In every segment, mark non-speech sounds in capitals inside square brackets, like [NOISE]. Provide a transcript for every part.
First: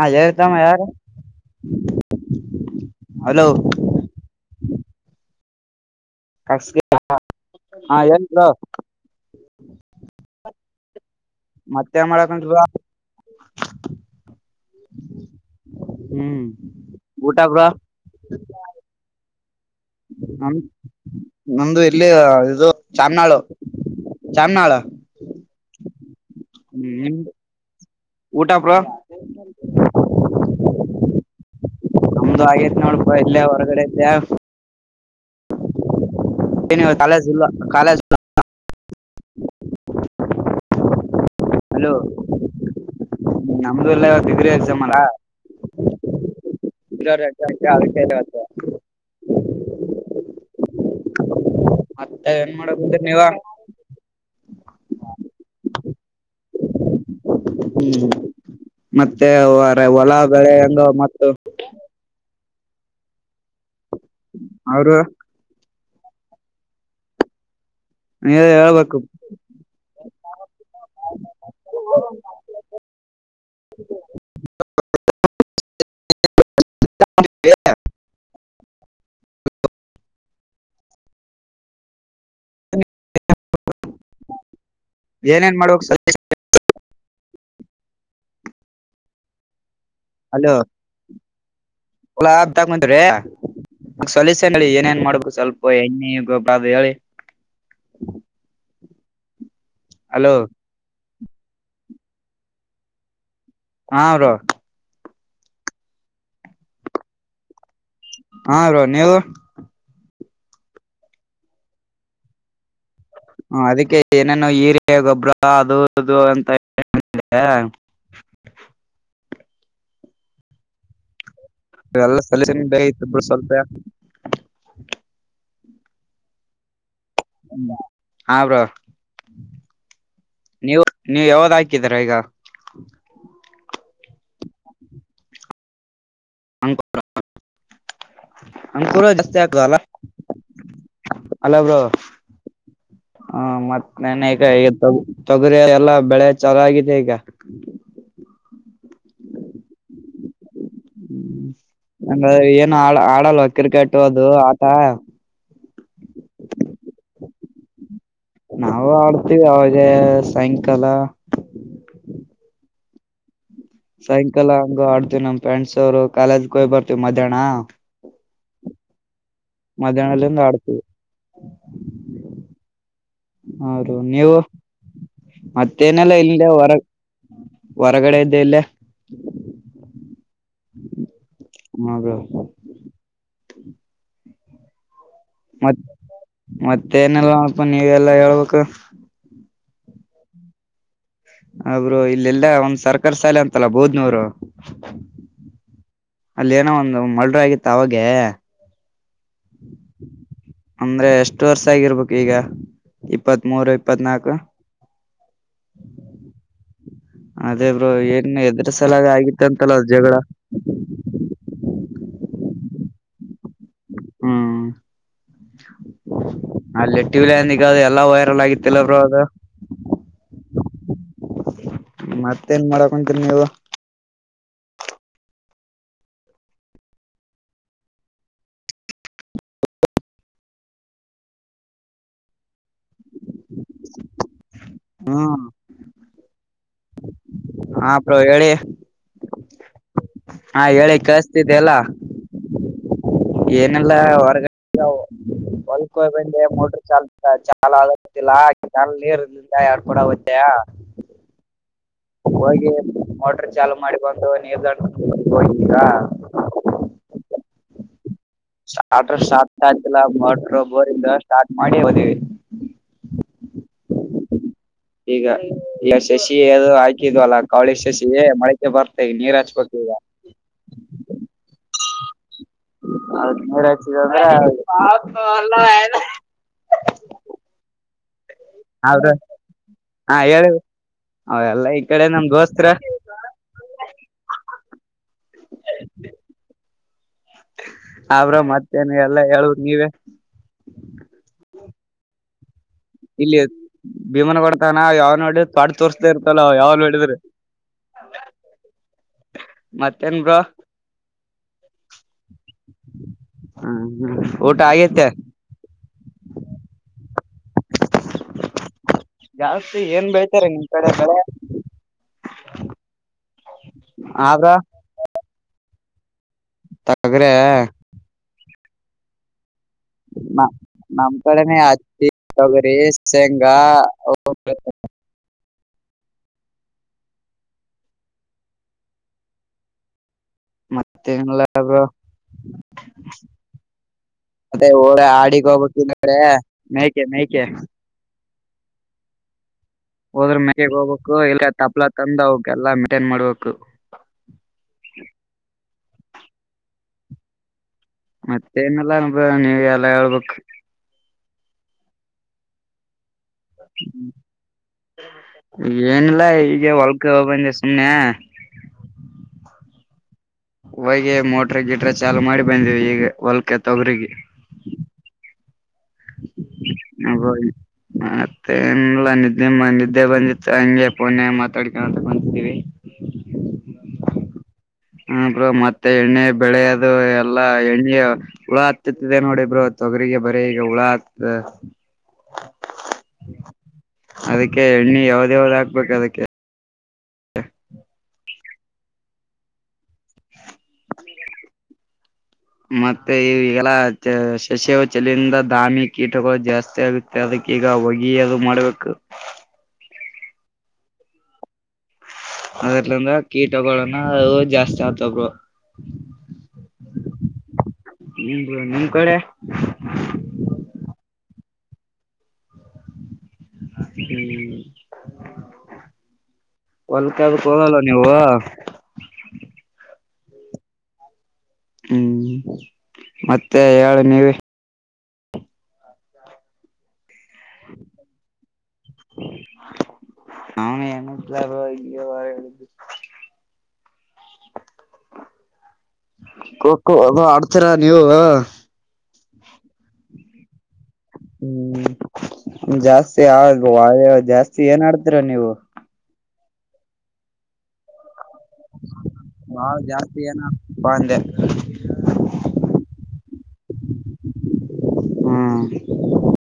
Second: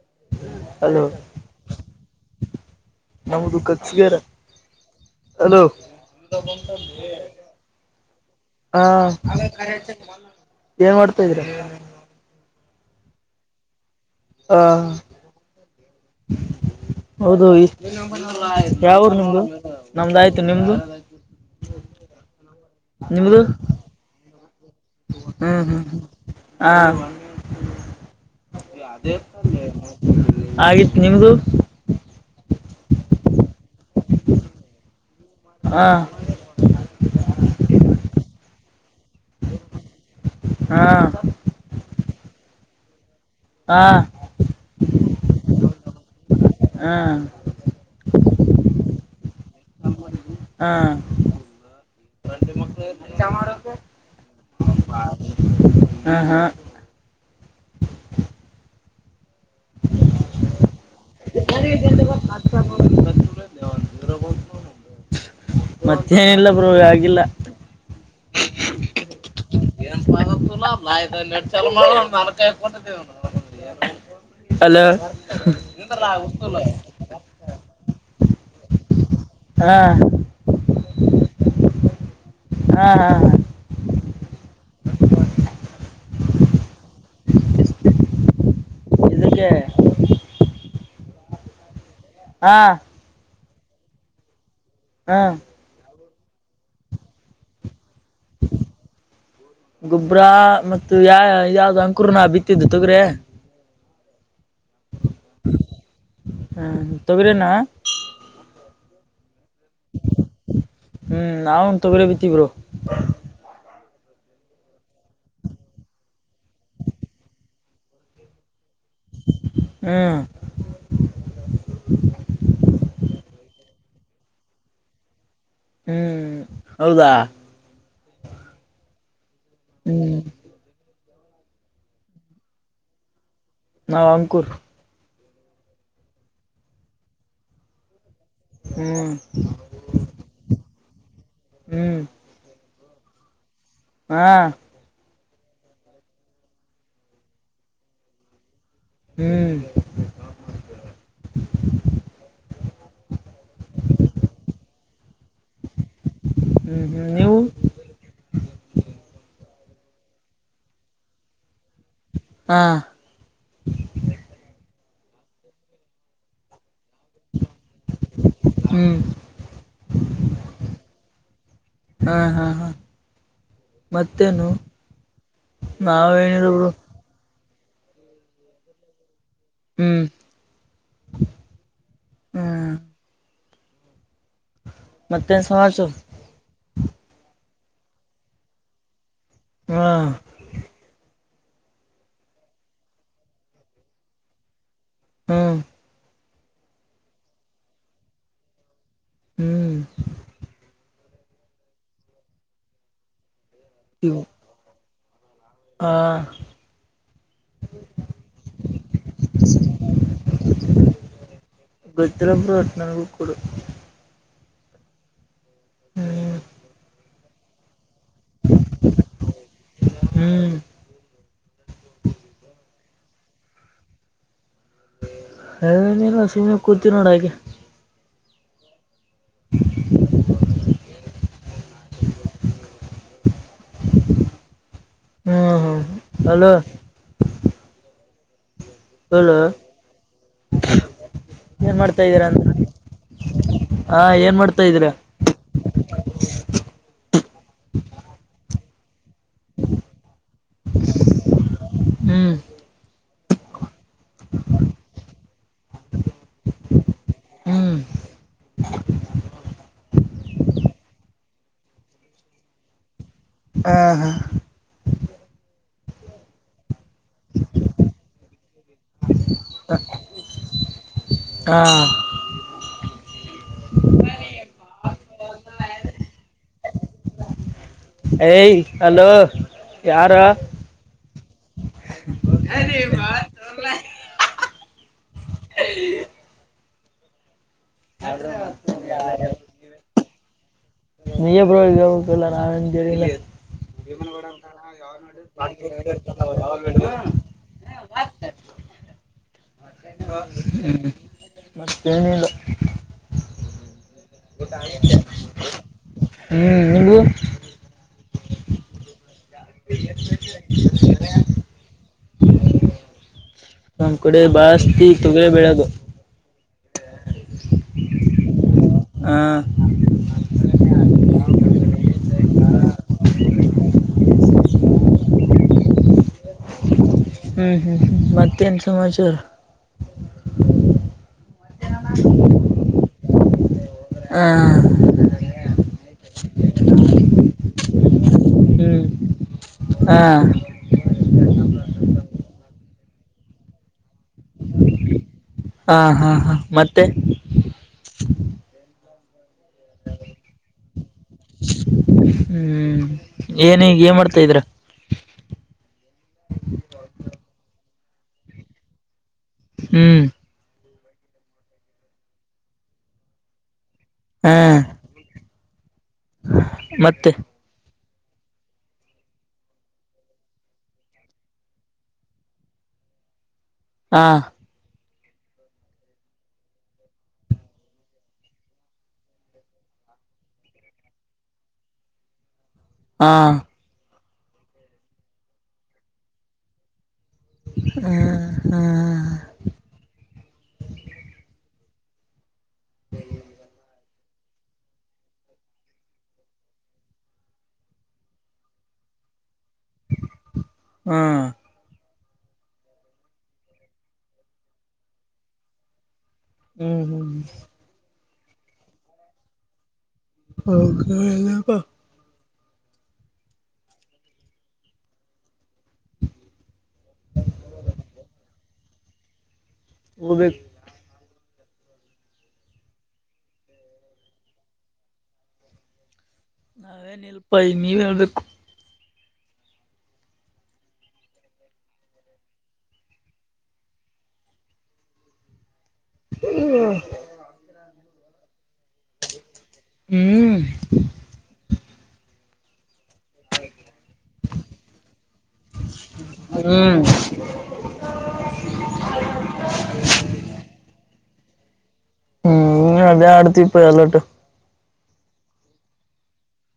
ಹಜೇ ಇತಾಮ ಯಾರ ನಮದು ಕಚ್ಚಗಾರ ಅಲೋ ಕಸ್ಗೆ ಹಾ ಹೇಳಿ ಬ್ರೋ ಹ ಅ ಕ [INAUDIBLE] ಮತ್ತೆ ಮಾಡಕಂ ಹಾ ಹ್ಮ್ ಊಟ ಹೌದು ಬ್ರೋ ಯಾವರು ನಿಮ್ದು ನಮ್ದಾಯ್ತು ನ ನಿಮ್ದು ನಮ್ದ ಇಲ್ಲಿ ಇದು ಚಾಮನಾಳು ನಿಮ್ದು ಚಾಮನಾಳ ಹ್ಮ್ ಹ್ಮ್ ಹ ಹ್ಮ್ ಊಟ ಬ್ರೋ ಆಗಿತ್ತು ನಿಮ್ದು ನಮ್ದು ಆಗೇತಿ ನೋಡಪ ಇಲ್ಲೇ ಹೊರಗಡೆ ಇದ್ದೇ ಹಾ ಇವತ್ ಕಾಲೇಜ್ ಇಲ್ಲ ಕಾಲೇಜ್ ಹಾ ಹಲೋ ಹಾ ನಮ್ದು ಎಲ್ಲ ಡಿಗ್ರಿ ಎಕ್ಸಾಮ್ ಅಲ್ಲ ಹಾ ಇತ್ತ ಹಾ ಮತ್ತೆ ಏನ್ ಮಕ್ಕಳ ಮಾಡಕುಂತೀರಿ ನೀವ ಹಾ ಹಾ ಹ್ಮ್ ಮತ್ತ ಮತ್ತ ಹೊಲ ಬೆಳೆ ಹೆಂಗ ಮ [INAUDIBLE] [UNINTELLIGIBLE] ಅವ್ರ ಮತ್ತೇನಿಲ್ಲ ಬ್ರೋ ಆಗಿಲ್ಲ ಹೇಳ್ಬೇಕು ಏನ್ಪಾಗತ್ತಲ್ಲ ನಡ್ ಚ ಮಾಡ ಮಕಾಯಿ ಕೊಟ್ಟೇ ಅಲ [UNINTELLIGIBLE] [INAUDIBLE] [INAUDIBLE] ಹಾ ಹಾ ಹಾ ಏನೇನ್ ಮಾಡುವಕ್ ಸ ಹ [INAUDIBLE] ಇದಕ್ಕೆ ಹಾ ಹಲೋಲಾಬ್ಂತ್ರೀ ಸಲ ಹೇಳಿ ಏನೇನ್ ಹಾ ಮಾಡ್ಬೇಕು ಸ್ವಲ್ಪ ಎಣ್ಣಿ ಗೊಬ್ಬ ಅದು ಹೇಳಿ ಗೊಬ್ಬ್ರ ಹಲೋ ಮತ್ತು ಯ ಯಾವ್ದ ಅಂಕುರ್ ನಾ ಬಿತ್ತಿದ್ದು ತೊಗ್ರೆ ಹಾರು ಹ ತಗರನಾ ಹಾ ನೀ ಹ್ಮ್ ನನ್ ತೊಗ್ರೇ ಬಿತ್ತಬ್ರು ಹ ಅದಕ್ಕೆ ಏನೇನುೋ ಹೀರ ಗೊಬ್ಬರ ಅದು ಅದು ಅಂತ ಹಾ ಎಲ್ಲ ಸಲಷನ್ ಬ ಇತ್ ಬಿ ಸ್ವಲ್ಪ ಹ್ಮ್ ಹೌದಾ ಹ ಬ್ರ ಹ್ಮ್ ನೀವ ಯಾವ್ದ ಹಾಕಿದೀರ ಈಗ ನಾ ಅಂಕೂರ್ ಅಂಕೂರ ಹ್ಮ್ ಜಸ್ತಿ ಆಗ ಅಲ್ಲ ಅಲ್ಲ ಬ್ರೋ ಹ್ಮ್ ಹಾ ಮತ್ತೆ ಹಾ ನೆನೇಕ ತೊಗರಿ ಎಲ್ಲಾ ಬೆಳೆ ಚೆನ್ನಾಗಿದೆ ಈಗ ಹ್ಮ್ ನ ಏನು ಆ ಆಡಲ್ವ ಕ್ರಿಕೆಟ್ ಅದು ಆಟ ಹ್ಮ್ ಹ್ಮ್ ನೀವು ನಾವವು ಆಡ್ತೀವಿ ಅವಾಗ ಸಾಯಂಕಾಲ ಹಾ ಸಾಯಂಕಾಲ ಹಂಗ ಆಡ್ತವ ನಮ್ ಫ್ರೆಂಡ್ಸ್ ಅವರು ಕಾಲೇಜ್ಗೆ ಹೋಗ್ ಬರ್ತವಿ ಮಧ್ಯಾಹ್ನ ಹ್ಮ್ ಮದಾನಲ್ಲಂದು ಅಡತ ಹಾ ಹಾ ಹಾ ಹೂ ನೀವು ಮತ್ತೇನು ಮತ್ತೇನೆಲ್ಲ ಇಲ್ಲಿ ನಾವೇನಿಲ್ಲ ಬ್ರೋ ಹೊರ ಹೊರಗಡೆ ಇದ್ದೆ ಇಲ್ಲ ಹ್ಮ್ ಹದ ಹ ಮತ್ ಮತ್ತೆ ಏನೆಲ್ಲ ಅಪ ನೀವೆಲ್ಲಾ ಹೇಳ್ಬೇಕು ಹಾ ಅವಬ್ರು ಇಲ್ಲೆಲ್ಲಾ ಒಂದ್ ಸರ್ಕಾರಿ ಶಾಲೆ ಅಂತಲ್ಲ ಬೋದ್ನವರು ಹ್ಮ್ ಅಲ್ಲೇಏನೋ ಒಂದು ಮಲ್್ರ ಆಗಿತ್ತ ಅವಾಗೆ ಹ್ಮ್ ಅಂದ್ರೆ ಎಷ್ಟು ವರ್ಷ ಆಗಿರ್ಬೇಕು ಈಗ ಇಪ್ಪತ್ತ್ ಮೂೂರು ಇವು ಇಪ್ಪತ್ನಾಕು ಹಾ ಅದೇ ಬ್ರೋ ಏನ್ ಹೆದ್ರ ಸಲಾಗ ಆಗಿತ್ತ ಅಂತಲ್ಲ ಜಗಳ ಗೊಜ್ರ ಪ್ರರ್ತನಾಗೂ ಕೊಡು ಹ್ಮ್ ಹ್ಮ್ ಅಲ್ಲಟ್ಟಿಬಲ ನದೆ ಎಲ್ಲಾ ವೈರಲ್ ಆಗಿತ್ತಲ್ಲ ಬ್ರೋ ಅದು ಹ್ಮ್ ಮತ್ತೇನ್ ಮಾಡಕಂತೀರಿ ನೀವ ಅ ಸುಮ್ಮನೆ ಕೂತೀವಿ ನೋಡ ಹಾಗೆ [UNINTELLIGIBLE] ಹ್ಮ್ ಹ್ಮ್ ಅಲೋ ಹಾ ಬ್ರೋ ಹೇಳಿ ಹಲ ಹಾ ಹೇಳಿ ಕಳ್ಸ್ತಿದ್ದ ಎಲ್ಲ ಇದೀರ ಅಂತ ಏನೆಲ್ಲ ಹಾ ಏನ್ ಹೊರಗಡೆ ಮಾಡ್ತಾ ಇದೀರಾ ಬಲ್ಕ್ಯ್ಬಂಡೆ ಮೋಟ್ರ ಚಲ್ ಚ ಆಗಲ್ಲ ಚಲ್ ನೀರ್ಿಂದ ಎಡ್ ಕೂಡ ಹ್ದಯ ಹ್ಮ್ ಹೋಗಿ ಮೋಟರ್ ಚಾಲುು ಮಾಡಿ ಬಂದು ನೀರ್ ದಡ್ ಹೋಗತೀರಾ ಹ್ಮ್ ಆಟ ಸಾ ಸಲ್ಲ ಮಟ್ರ ಬೋರಿ ದಸ್ ಆ ಮಾಡ ಹಾ ಹಾ ಈಗ ಈಗ ಶಶಿ ಅ ಹಾಕಿದ್ವಲ್ಲ ಕಾವಳಿ ಶಶಿ ಮಳಕೆ ಬರ್ತ ನೀ ರಾಜಪಕ್ಷಗ ಹಾ ಹೌ ರ ಏಯ ಅಲೋ ಯಾರ ಅವ ಎಲ್ಲ ಈ ಕಡೆ ನಮಗೋಸ್ತ್ರ ಹ ಅವ್ರ ಮತ್ತೇನ ಎಲ್ಲ ಹೇಳುವ ನೀವೇ ಮಗಡ ಇಲ್ಲಿ ಅಂತ ಯ ನೋ ಭೀಮನ ಕೊಡ್ತಾನ ಯಾವ ನೋಡಿ ತ್ವಾಡ್ ತೋರ್ಸ್ತಾ ಇರ್ತಲ್ಲ ಯಾವ ನೋ ನೋಡಿದ್ರಿ ಮತ್ತೇನ್ ಬ್ರೋ [INAUDIBLE] ಮತ್ತೇನಿಲ್ಲ ಹ್ಮ್ ಹ್ಮ್ ಊಟ ಆಗೇತೆ ಹ್ಮ್ ಇ [INAUDIBLE] ಜಾಸ್ತಿ ಏನ್ ಬೆಳ್ತಾರೆ ನಿಮ ಕಡೆ ಕಡೆ ನಮ್ ಕಡೆ ಬಾಸ್ತಿ ತೊಗ್ರ ಬೆಳದು ತಗ್ರ ಹ ನಮ್ಮ್ ಕಡಿಮ ಅಚ್ಚಿ ತೊಗರಿ ಶೇಂಗಾ [INAUDIBLE] ಹ್ಮ್ ಹ್ಮ್ ಮತ್ತೇನ್ ಸಮಾಚಾರ ಹಾ ಮತ್ತ ಳ ಆಡಿಗಬ ಇ್ರ ಮಯಕೆ ಮಯಕೆ ಹ್ಮ್ ಹಾ ಹೋದ್ರ ಮಗೆ ಹೋಗ ಎಲ್ಲ ತಪ್ಲಾ ತಂದ ಅವಕಲ್ಲಾ ಮೇಂಟೈನ್ ಮಾಡ್ಬೇಕು ಹಾ ಹಾ ಹಾ ಮತ್ತೆ ಮತ್ತೆ ನಲ್ಲ ನೀವ ಎಲ್ಲ ಹೇಳ್ಬೇಕ ಹ್ಮ್ ಏನ್ ಈಗ ಏನ್ ಮಾಡ್ತಾ ಇದ್ರ ಏನಲ್ಲ ಈಗ ಒಳಕೆಬಂದ ಸನ್ನೆ ಹ್ಮ್ ಹಗೆ ಮೋಟ್ರ ಗಿಡ್ರ ಚಾಾಲು ಮಾಡಿ ಬಂದವಿ ಈಗ ಹೊಲ್ಕ ತೊಗ್ರಗ ಹಾ ಮತ್ತೆ ಹ ಮತ್ತೆನ್ಲ್ಲ ನಿದ್ದೆ ನಿದ್ದೆ ಬಂದಿತ್ತು ಹಂಗೆ ಪೋನ ಮಾತಾಡ್ಕಂತ ಬಂತಿದ್ದೀವಿ ಹಾ ಹ ಬ್ರೋ ಮತ್ತೆ ಎಣ್ಣೆ ಬೆಳೆ ಅದು ಎಲ್ಲಾ ಎಣ್ಣೆ ಹುಳ ಹತ್ತಿದೆ ನೋಡಿ ಬ್ರೋ ತೊಗರಿಗೆ ಬರೀ ಈಗ ಉಳತ್ ಹಾ ಅದಕ್ಕೆ ಎಣ್ಣಿ ಯಾವ್ದ ಯಾವ್ದ್ ಹಾಕ್ಬೇಕು ಅದಕ್ಕೆ ಹ್ಮ ಹಾ [INAUDIBLE] ಮತ್ತೆ ಈಗೆಲ್ಲ ಸಸಿವ ಚಲಿಯಿಂದ ದಾಮಿ ಕೀಟಗಳು ಜಾಸ್ತಿ ಆಗುತ್ತೆ ಅ ದಕ ಈಗ ಹೊಗೆ ಅದು ಮಾಡ್ಬೇಕು ಹ್ಮ್ ಅದರ್ಲಂದ ಕೀಟಗಳನ ಜಾಸ್ತಿ ಆಗ್ತಬ್ರು ಹ್ಮ್ ಹ್ಮ್ ನಿಮ್ದ ನಿಮ್ ಕಡೆ ಹೌ ಎಲ್ಲಪ ಹ್ಮ್ ಒಲ್ಕ ಕೊಲ್ಲ ನೀವು ಒಬ ಹ್ಮ್ ಮತ್ತೆ ಹೇಳ ನೀವ ನಾವೇ ನಿಲ್ಪಾಯ ನೀವ ಎಡು ಅವನ ಎನಲಾರ ಇ ವರ [UNINTELLIGIBLE] ಅದು ಆಡ್ತೀರಾ ನೀವು ಹ್ಮ್ ಹ್ಮ್ ಜಾಸ್ತಿ ಆ ಜಾಸ್ತಿ ಏನ್ ಆಡ್ತರ ನೀವು ಹ್ಮ್ ಬಾಳ ಜಾಸ್ತಿ ಏನ್ ಆಡ್ತೀನಪ್ಪಾ ಅಂದೆ ಹ್ಮ್ ಅದ ಅಡ್ತಿ ಇಪ ಅಲ್ಲಟ್ಟು ಹ್ಮ್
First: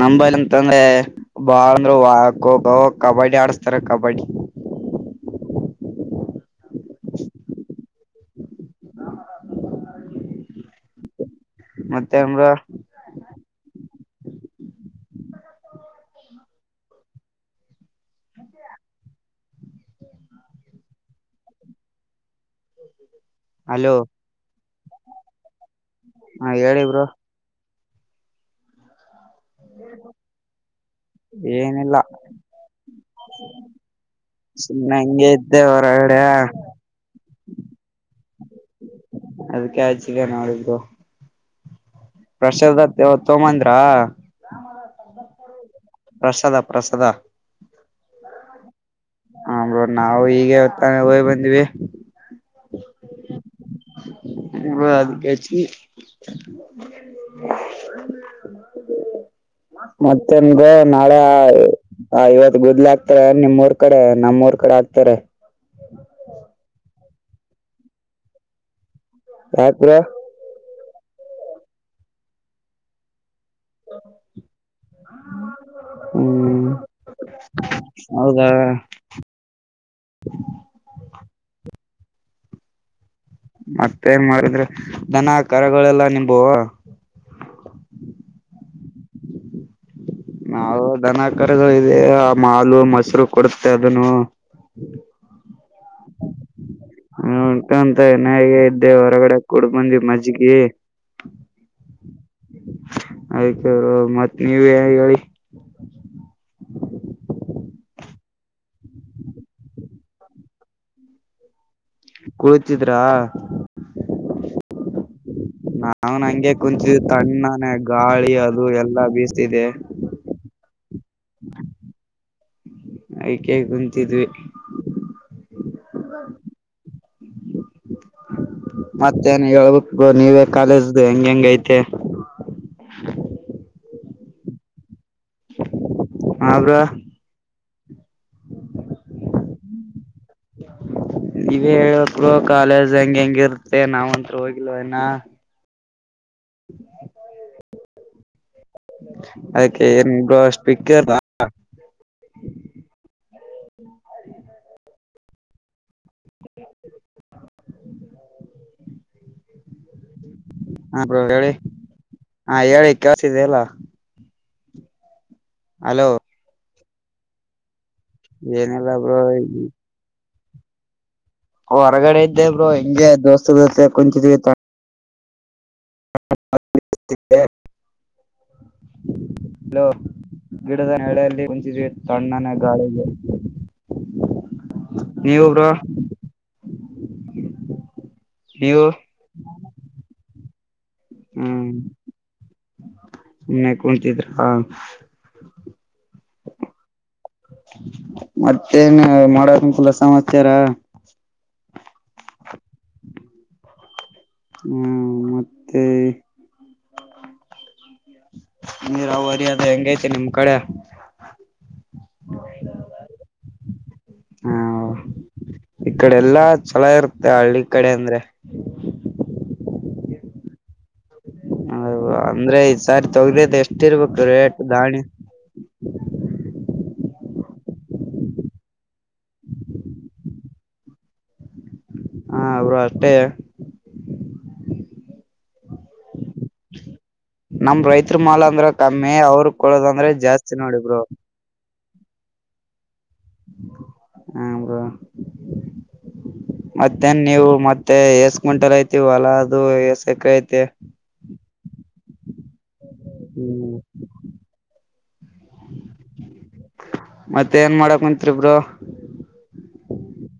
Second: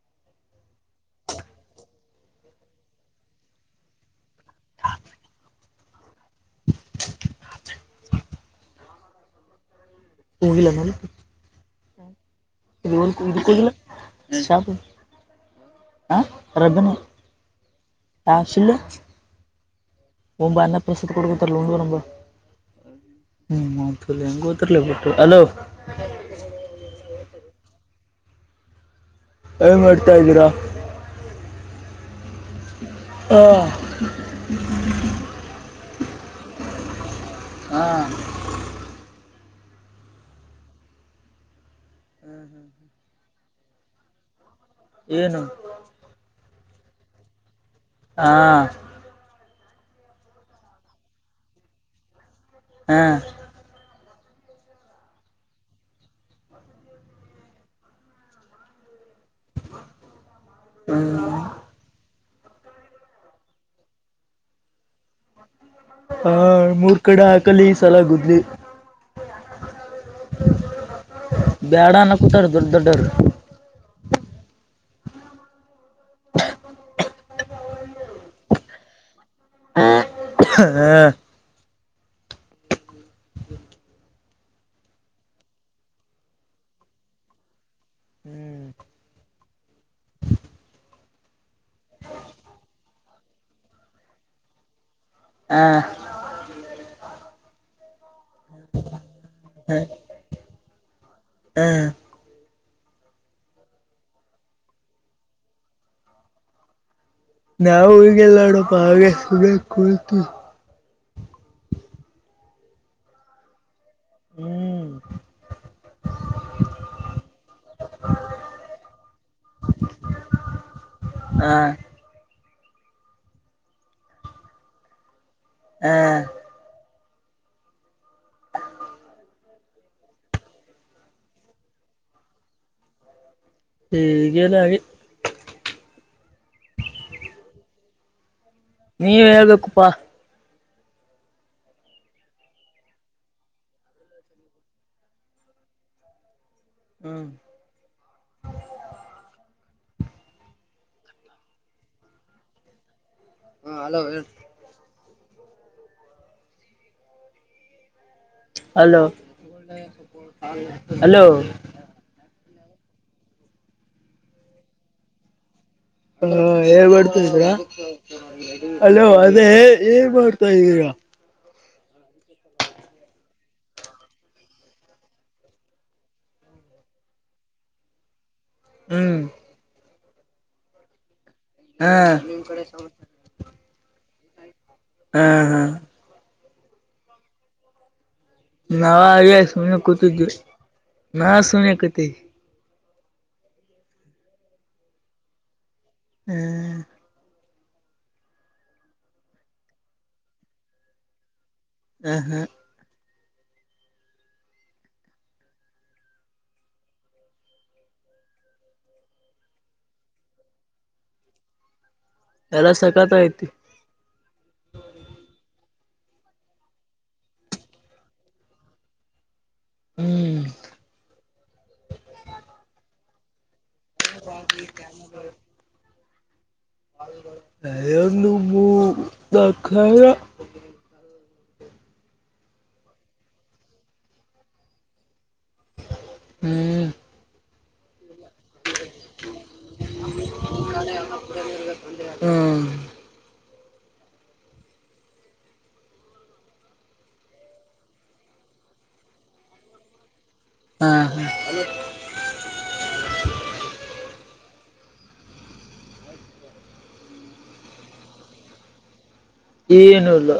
ನಮಂಬೈಲ್ ಅಂತಂದ್ರೆ ಬಾಳ್ ಅಂದ್ರರು ಖೋಖೋ ಕಬಡ್ಡಿ ಆಡಸ್ತಾರ ಕಬಡ್ಡಿ [INAUDIBLE] ಹೋಗಿಲ್ಲ ನಾನು ಮತ್ತೆ ಅ್ರ ಇ ಇ ಕೊಲ್ಲ ಸಪ ಹ ರಬಿನಿ ಹಶಿಲ್ಲ ಒಂಬ ಅನ್ನ ಪ್ರಸ್ತತಿ ಕೊಡ್ಕೊತಾರಲ್ಲ ಉಂಡಗ ನಂಬ ಹ್ಮ್ ಹಲೋ ಮಾತಲ್ಲ ಹೆಂಗ ಗೊತ್ತರ್ಲ ಬಿಟ್ಟು ಅಲೋ ಹಾ ಹೇಳಿ ಬ್ರೋ ಏನ್ ಮಾಡ್ತಾ ಇದೀರಾ ಏನಿಲ್ಲ ಹ ಸನ್ನ ಎಂಗ ಇದ್ದ ಹೊರ ಎಡ ಹ್ಮ ಅದಕ್ಕೆ ಆಚಿಲ್ಲ ನಾಳಗ ಪ್ರಸಾದ ತೋಮಂದ್ರ ಏನು ಪ್ರಸಾದಪ್ಪ ಪ್ರಸದ ಹಾ ಹಮ್ರ ನಾವು ಈಗ ಹೊತ್ತಾನ ಹೋಗ್ ಬಂದಿವವಿ ಹ್ಮ್ ಅದಕ್ಕೆಚಿ ಹ ಮತ್ತೆಮ್ದು ನಾಳೆ ಆ ಇವತ್ ಗುದ್ಲು ಆಗ್ತಾರ ನಿಮ್ಮ್ಊರ್ ಕಡೆ ನಮ್ಮ್ರ್ ಕಡೆ ಆಗ್ತಾರೆ ಹಾ ಮೂರ್ ಕಡೆ ಹಾಕಲಿ ಸಲ ಕುದ್ಲಿ ಯಾಕ್ ಬ್ರೋ ಬ್ಯಾಡ ನ ಕುೂತಾರ ದೊಡ್ಡ ದೊಡ್ಡರು ಹ್ಮ್ ಹೌದಾ ಹಾ ಮತ್ತೆ ನ್ ಮಾಡಿದ್ರೆ ದನ ಆಕಾರಗಳೆಲ್ಲಾ ನಿಂಬುವ ಹ್ಮ್ ನಾವು ದನ ಕರೆದು ಇ ಆ ಮಾಲು ಮೊಸರು ಕೊಡುತ್ತೆ ಅದನ್ನು ಹ ಎನಾಗ ಇದ್ದೆ ಹೊರಗಡೆ ಕುಡ್ಬಂದಿ ಮಜ್ಜಿಗೆ ಹ ಆಯ್ತು ಮತ್ತ್ ನೀವ ಹೇಳಿ ನಾವವು ಈಗೆಲ್ಲ ನಡಪ್ಪ ಹಾಗೆ ಸುಗ ಕುತು ಕೂಳತಿದ್ರಾ ಹ್ಮ್ ನಾವ್ ನಂಗೆ ಕುಂಚು ತಣ್ಣನೆ ಗಾಳಿ ಅದು ಎಲ್ಲಾ ಬೀಸ್ತಿದ್ದಿದೆ ಹಾ ಆಯ್ಕೆ ಕುಂತಿದ್ವಿ ಹ್ಮ ಮತ್ತೇನ್ ಹೇಳ್ಬೇಕಕ್ ನೀವೇ ಕಾಲೇಜ್ದು ಹೆಂಗ ಹೆಂಗ ಐತೆ ಹಗೆಲ್ಲೆ ಹರ ನೀವ್ ಹೇಳ್ಬೇಕುಪ್ಪಾ ನೀವೇ ಹೇಳರು ಕಾಲೇಜ್ ಹೆಂಗ ಹೆಂಗಿರುತ್ತೆ ನಾವತ್ ಹೋಗಿಲ್ವ ನ ಹ್ಮ್ ಅದಕ್ಕೆ ಸಪಕ್ಕರ್ ಹಾ ಹಲೋ ಹೇಳ [INAUDIBLE] ಹಲೋ ಹಾ ಬ್ರೋ ಹಲೋ ಹೇಳಿ ಹಾ ಹೇಳಿ ಕೆಲಸಿದೆ ಅಲ್ಲ ಹಲೋ ಹೇ ಮಾಡ್ತಾರಾ ಏನಿಲ್ಲ ಅಲ್ಲ ಬ್ರೋ ಅದೇ ಹೇಗ್ ಮಾಡ್ತಾ ಇದ್ದೀರಾ ಹೊರಗಡೆ ಇದ್ದೇ ಬ್ರೋ ಹೆಿಂಗೆ ದೋಸ್ತಸ್ತೆ ಕುಂಚಿ ಇ [INAUDIBLE] [UNINTELLIGIBLE] ಹ್ಮ್ ಗಿಡದ ನಳೆಯಲ್ಲಿ ಕುಂಚಿದ್ವಿ ಹಾ ತಣ್ಣನ ಗಾಳಿಗೆ ಹಾ ನೀ ಒಬರ ಹಾ ನವ ಆ ಸುನ ಕೂತು ನ ಸುನ ಹ್ಮ್ ಕೂತಿ ಸುಮ್ನೆ ಕುಂತಿದ್ರಾ ಹ್ಮ್ ಮತ್ತೇನ್ ಮಾಡಕುಲ್ಲ ಸಮಾಚಾರ ಹ್ಮ ಹಾ ಹ್ಮ್ ಮತ್ತೆ ನೀರಾವರಿ ಅಂದ ಹೆಂಗತಿ ನಿಮ್ ಕಡೆ ಎಲ್ಲ ಸಕತ ಆತಿ ಹ ಈ ಕಡೆ ಎಲ್ಲಾ ಚಲ ಇರುತ್ತೆ ಹಳ್ಳಿ ಕಡೆ ಅಂದ್ರೆ ಹ್ಮ್ ಹ ಅಂದ್ರೆ ಈ ಸಾರಿ ತಗಲದ ಎಷ್ಟ ಇರ್ಬೇಕು ರೇಟ್ ದಾಣಿ ನು ದಖರ [INAUDIBLE] [UNINTELLIGIBLE] ಹಾ ಅವರು ಅಷ್ಟೇ ಹ್ಮ್ ನಮ ರೈತ ಮಾಲ್ ಅಂದ್ರ ಕಮ್ಮಿ ಅವ್ರ ಕೊಡಳೋದಂದ್ರೆ ಜಾಸ್ತಿ ನೋಡಬರು ಹ್ಮ್ ಹರ [UNINTELLIGIBLE] [INAUDIBLE] ಮತ್ತೇನ್ ನೀವು ಮತ್ತೆ ಎಸ್ ಗುಂಟಲ್ ಐತಿವ ಹೊಲ ಅದು ಎಸಕ ಐತಿ ಹಾ ಹಾ ಹ್ಮ್ ಮತ್ತೆ ಏನ್ ಮಾಡಕ್ಂತ್ರಿಬರು ಏನುೂ ಇಲ್ಲ